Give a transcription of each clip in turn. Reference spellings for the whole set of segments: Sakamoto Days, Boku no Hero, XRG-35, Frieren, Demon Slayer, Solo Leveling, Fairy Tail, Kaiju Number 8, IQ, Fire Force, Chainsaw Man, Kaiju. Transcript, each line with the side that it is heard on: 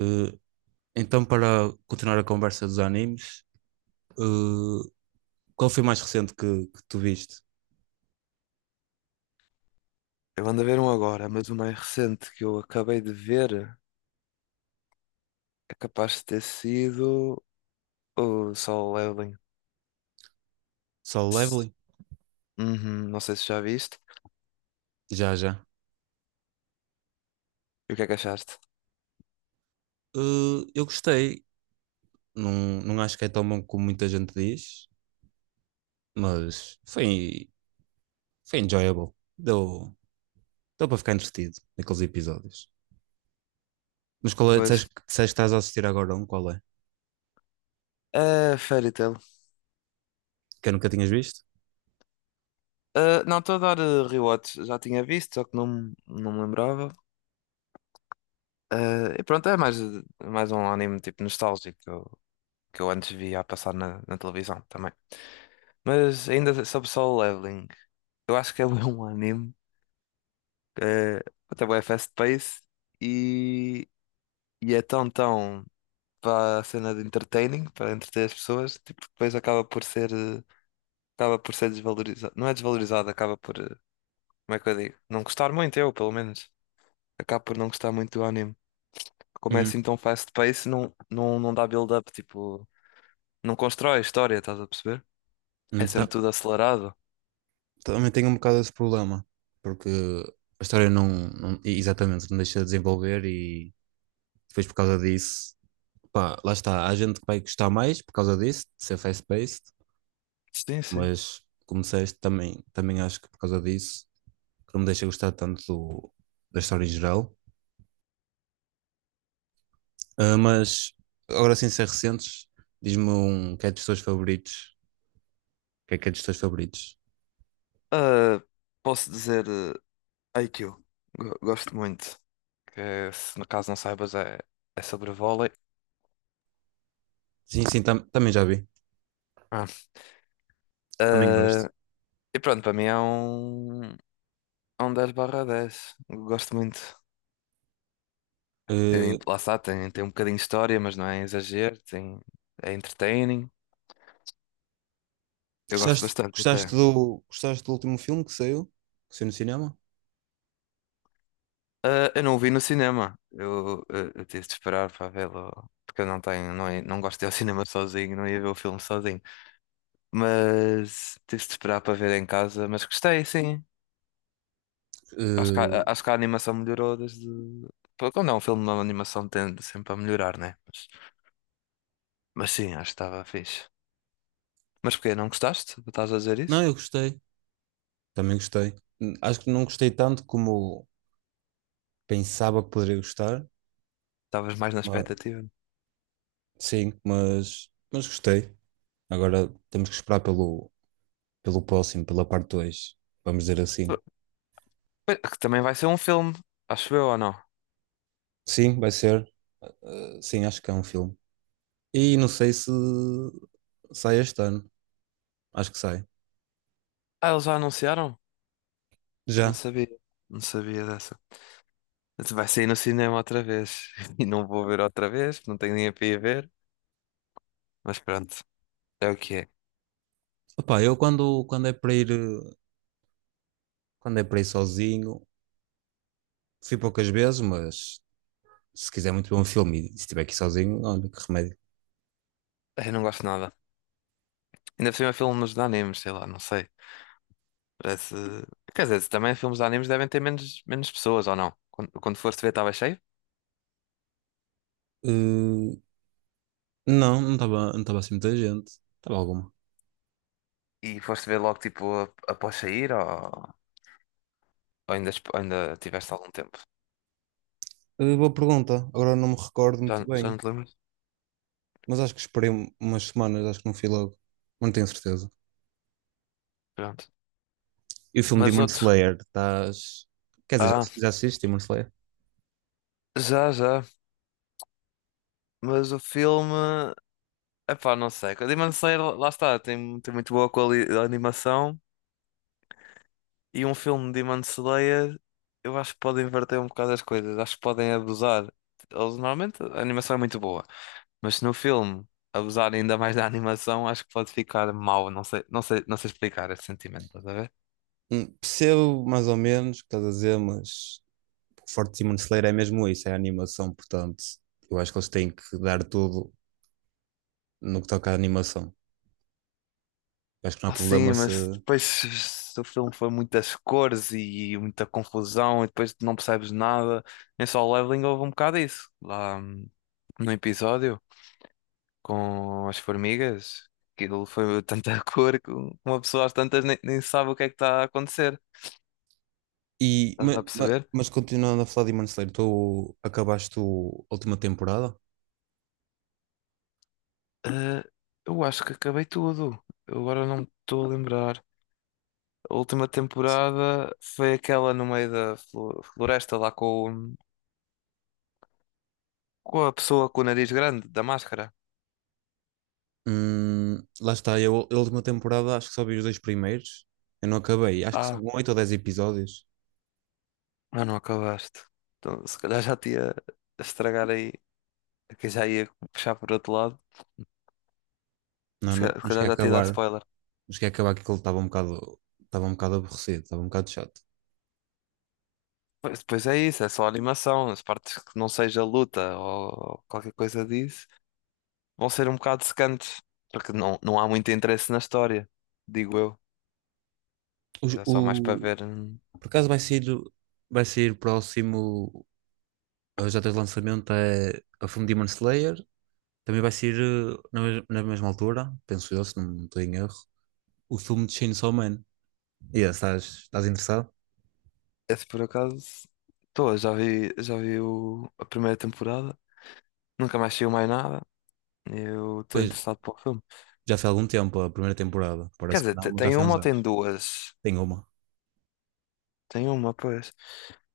right: Eh, Para continuar a conversa dos animes, eh, qual foi o mais recente que tu viste?
left: Eu ando a ver um agora, mas o mais recente que eu acabei de ver é capaz de ter sido o Sol Leveling.
right: Solo Leveling?
left: Uhum, não sei se já viste.
right: Já, já.
left: E o que é que achaste?
right: Eu gostei. Não, não acho que é tão bom como muita gente diz, mas foi, foi enjoyable. Deu, Deu para ficar entretido naqueles episódios. Mas qual é?
left: Pois.
right: Disseste que estás a assistir agora um? Qual é?
left: É, Fairy Tail.
right: Que eu nunca tinhas visto?
left: Ah, não, estou a dar rewatch. Já tinha visto, só que não me lembrava. Ah, e pronto, é mais um anime tipo nostálgico que eu antes via a passar na televisão também. Mas ainda sobre Solo Leveling, eu acho que é bué um anime. eh, Até bem fast-paced e E é tão para a cena de entertaining, para entreter as pessoas, tipo, depois acaba por ser, acaba por ser desvalorizado. Não é desvalorizado, acaba por, como é que eu digo? Não gostar muito, eu, pelo menos. Acaba por não gostar muito do anime. Como é
right: Hum,
left: assim tão fast pace, não dá build-up, tipo, não constrói a história, estás a perceber? É sempre
right: então,
left: tudo acelerado.
right: também tenho um bocado desse problema, porque a história não exatamente não deixa de desenvolver e depois, por causa disso, pá, lá está. Há gente que vai gostar mais por causa disso, de ser fast-paced,
left: Sim, sim.
right: mas como disseste, também acho que por causa disso, que não me deixa gostar tanto da história em geral. Ah, mas agora sem ser recentes, diz-me um que é dos teus favoritos. O que é dos teus favoritos?
left: Ah, posso dizer, IQ. Gosto muito. Que se no caso não saibas, é sobre vôlei.
right: Sim, sim, também já vi. Também gosto.
left: Ah. E pronto, para mim é um 10/10. Eu gosto muito. Tem,
right: Eh,
left: lá está, tem um bocadinho de história, mas não é exagero. Tem, é entertaining. Eu gosto
right: Gostaste,
left: bastante até.
right: gostaste do último filme que saiu? Que saiu no cinema?
left: Ah, eu não o vi no cinema. Eu tive de esperar para vê-lo. Porque eu não tenho, não, não gosto de ir ao cinema sozinho, não ia ver o filme sozinho. Mas tive de esperar para ver em casa. Mas gostei, sim.
right: Eh,
left: Acho que a animação melhorou desde. Pô, quando é um filme, uma animação tende sempre a melhorar, né? Mas sim, acho que estava fixe. Mas porquê? Não gostaste? Estás a dizer
right: não,
left: isso?
right: eu gostei. Também gostei. Acho que não gostei tanto como pensava que poderia gostar.
left: Estavas mais na
right: mas-
left: expectativa.
right: sim, mas gostei. Agora temos que esperar pelo, pelo próximo, pela parte dois. Vamos dizer assim.
left: Pois. Que também vai ser um filme, acho eu ou não?
right: Sim, vai ser. Sim, acho que é um filme. E não sei se sai este ano. Acho que sai.
left: Ah, eles já anunciaram? Eu não
right: Já.
left: sabia. Não sabia dessa. Vai sair no cinema outra vez. E não vou ver outra vez, não tenho nem a para ir ver. Mas pronto, é o que é.
right: Opá, eu quando é para ir, quando é para ir sozinho, fui poucas vezes, mas se quiser muito bom filme e se estiver aqui sozinho, olha que remédio.
left: Eu não gosto de nada. Ainda por cima é filmes de animes, sei lá, não sei. Parece. Quer dizer, também filmes de animes devem ter menos, menos pessoas ou não? Quando foste ver, estava cheio?
right: Uh, não, não estava assim muita gente. Estava alguma.
left: E foste ver logo tipo após sair ou, ainda, ainda tiveste algum tempo?
right: Boa pergunta. Agora não me recordo muito
left: Já, já
right: bem,
left: não te lembras?
right: mas acho que esperei umas semanas, acho que não fui logo. Mas não tenho certeza.
left: Pronto.
right: E o filme
left: Mas
right: Demon
left: outro.
right: Slayer, estás. Quer dizer,
left: Ah,
right: já assististe Demon Slayer?
left: já, já. Mas o filme. Epá, não sei. O Demon Slayer, lá está, tem muito boa animação. E um filme de Demon Slayer, eu acho que pode inverter um bocado as coisas. Acho que podem abusar. Eles, normalmente a animação é muito boa. Mas se no filme abusar ainda mais da animação, acho que pode ficar mau. Não sei explicar esse sentimento, estás a ver?
right: Percebo mais ou menos o que estás a dizer, mas o forte Demon Slayer é mesmo isso, é a animação, portanto, eu acho que eles têm que dar tudo no que toca à animação. Eu acho que não há
left: Ah,
right: problema
left: sim,
right: se.
left: mas depois se o filme foi muitas cores e muita confusão e depois não percebes nada. Em Solo Leveling houve um bocado isso. Lá, no episódio com as formigas, aquilo foi tanta cor que uma pessoa às tantas nem sabe o que é que está a acontecer.
right: E,
left: Estás-me a perceber?
right: mas, continuando a falar de Demon Slayer, tu acabaste a última temporada?
left: Ah, eu acho que acabei tudo. Eu agora não me estou a lembrar. A última temporada foi aquela no meio da floresta lá com com a pessoa com o nariz grande, da máscara.
right: Lá está, eu a última temporada acho que só vi os dois primeiros. Eu não acabei, acho que são
left: Ah,
right: oito ou dez episódios.
left: Ah, não acabaste. Então, se calhar já te ia estragar aí, que já ia puxar por outro lado.
right: Não,
left: Se
right: não,
left: calhar, se
right: não cheguei
left: calhar
right: a
left: já te ia dar
right: acabar.
left: spoiler.
right: Não cheguei a acabar que aquilo estava um bocado aborrecido, estava um bocado chato.
left: Pois, depois é isso, é só animação. As partes que não seja luta ou qualquer coisa disso vão ser um bocado secantes, porque não há muito interesse na história, digo eu.
right: Os-
left: Que é só mais para
right: O,
left: ver. Hum.
right: Por acaso vai sair o próximo já de lançamento é a From Demon Slayer. Também vai sair na mesma altura, penso eu, se não estou em erro, o filme de Chainsaw Man. E yeah, estás interessado?
left: Esse por acaso, estou, já vi a primeira temporada, nunca mais saiu mais nada. Eu estou
right: Pois,
left: interessado para o filme.
right: já foi há algum tempo a primeira temporada.
left: Quer
right: Parece que
left: dizer,
right: não, mas já
left: tem
right: foi há
left: uma
right: uns
left: ou tem
right: anos.
left: duas?
right: Tem uma.
left: Tem uma, pois.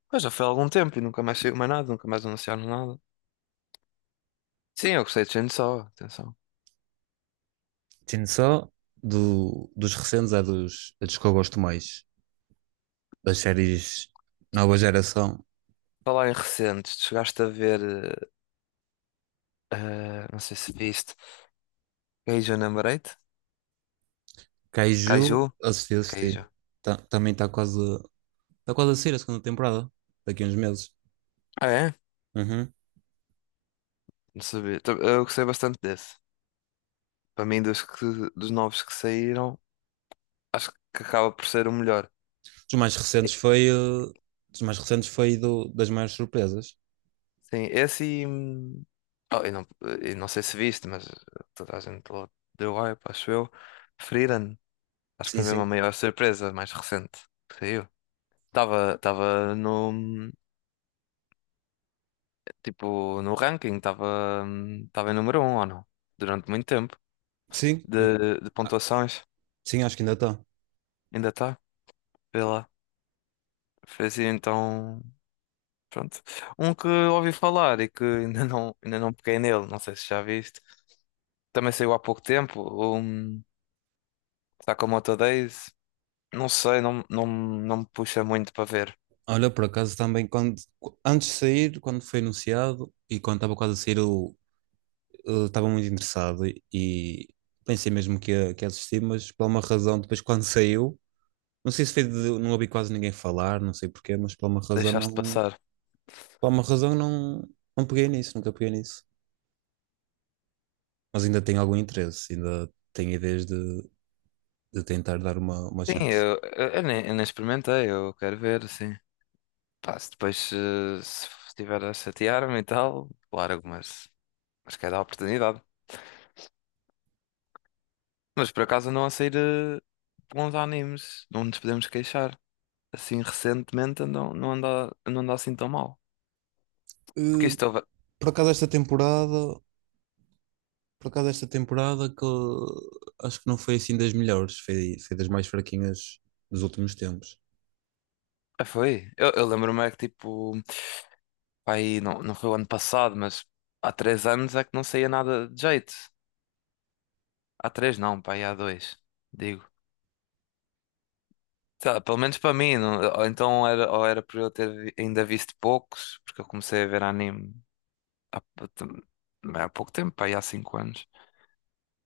left: Pois já foi há algum tempo e nunca mais saiu mais nada, nunca mais anunciaram nada. Sim, eu gostei de gente só, atenção.
right: Chainsaw, dos recentes, é dos que eu gosto mais. Das séries Nova Geração.
left: Falar em recentes, tu chegaste a ver, não sei se viste, Kaiju Number 8? Kaiju?
right: Kaiju, assisti,
left: Kaiju.
right: assisti. Também está quase. Está quase a sair a segunda temporada, daqui a uns meses.
left: Ah, é?
right: Uhum.
left: Não sabia. Eu gostei bastante desse. Para mim, dos novos que saíram, acho que acaba por ser o melhor.
right: Dos mais
left: E-
right: recentes foi, eh, Dos mais recentes foi das maiores surpresas.
left: Sim, esse e. Oh, eu não, eu não sei se viste, mas toda a gente deu hype, acho eu. Frieren. Acho que
right: Sim,
left: foi mesmo a
right: sim.
left: maior surpresa mais recente que saiu. Estava no tipo no ranking, estava em número um, ou não? Durante muito tempo
right: Sim, e-
left: de pontuações.
right: sim, acho que ainda está.
left: Ainda está, vê lá. Fez então, pronto. Um que ouvi falar e que ainda não peguei nele, não sei se já viste. Também saiu há pouco tempo, Sakamoto Days. Não sei, não me puxa muito para ver.
right: Olha, por acaso também, antes de sair, quando foi anunciado e quando estava quase a sair, eu estava muito interessado e pensei mesmo que ia assistir, mas por uma razão, depois quando saiu, não sei se foi de, não ouvi quase ninguém falar, não sei porquê, mas
left: Deixaste passar.
right: por uma razão não, não peguei nisso, nunca peguei nisso. Mas ainda tenho algum interesse, ainda tenho ideias de tentar dar uma
left: Sim,
right: chance.
left: eu nem experimentei, eu quero ver, sim. Pá, se depois se, se estiver a chatear-me e tal, claro, mas quer dar a oportunidade. Mas por acaso andam a sair bons animes, não nos podemos queixar. Assim, recentemente andam, não anda assim tão mal. Porque
right: Eh,
left: isto
right: por acaso esta temporada, por acaso esta temporada que acho que não foi assim das melhores, foi das mais fraquinhas dos últimos tempos.
left: ah, foi. Eu lembro-me é que tipo, pá, aí não foi o ano passado, mas há 3 anos é que não saía nada de jeito. Há três não, pá, aí há dois, digo. Sei lá, pelo menos para mim, ou então era, ou era por eu ter ainda visto poucos, porque eu comecei a ver anime. Há, também há pouco tempo, pá, aí há 5 anos.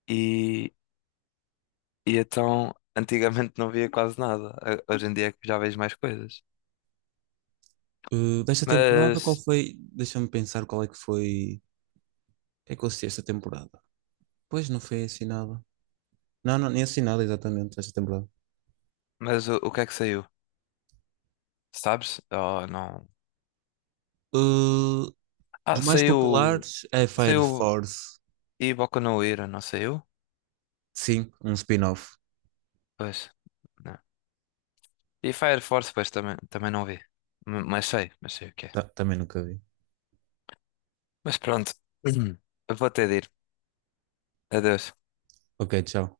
left: E, e então, antigamente não via quase nada. Hoje em dia é que já vejo mais coisas.
right: Eh, desta temporada, qual
left: Mas,
right: foi? Deixa-me pensar qual é que foi. Que é que eu assisti esta temporada? Pois não foi assinada. Não, não, nem assinada exatamente esta temporada.
left: mas o que é que saiu? Sabes? Oh, não.
right: Uh,
left: Ah,
right: dos mais
left: saiu.
right: populares é Fire
left: Saiu
right: Force.
left: e Boku no Hero, não saiu?
right: Sim, um spin-off.
left: Pois. Não. E Fire Force, pois também não vi. Mas sei o que é.
right: Também nunca vi.
left: Mas pronto. Vou ter de ir. Adeus.
right: Ok, tchau.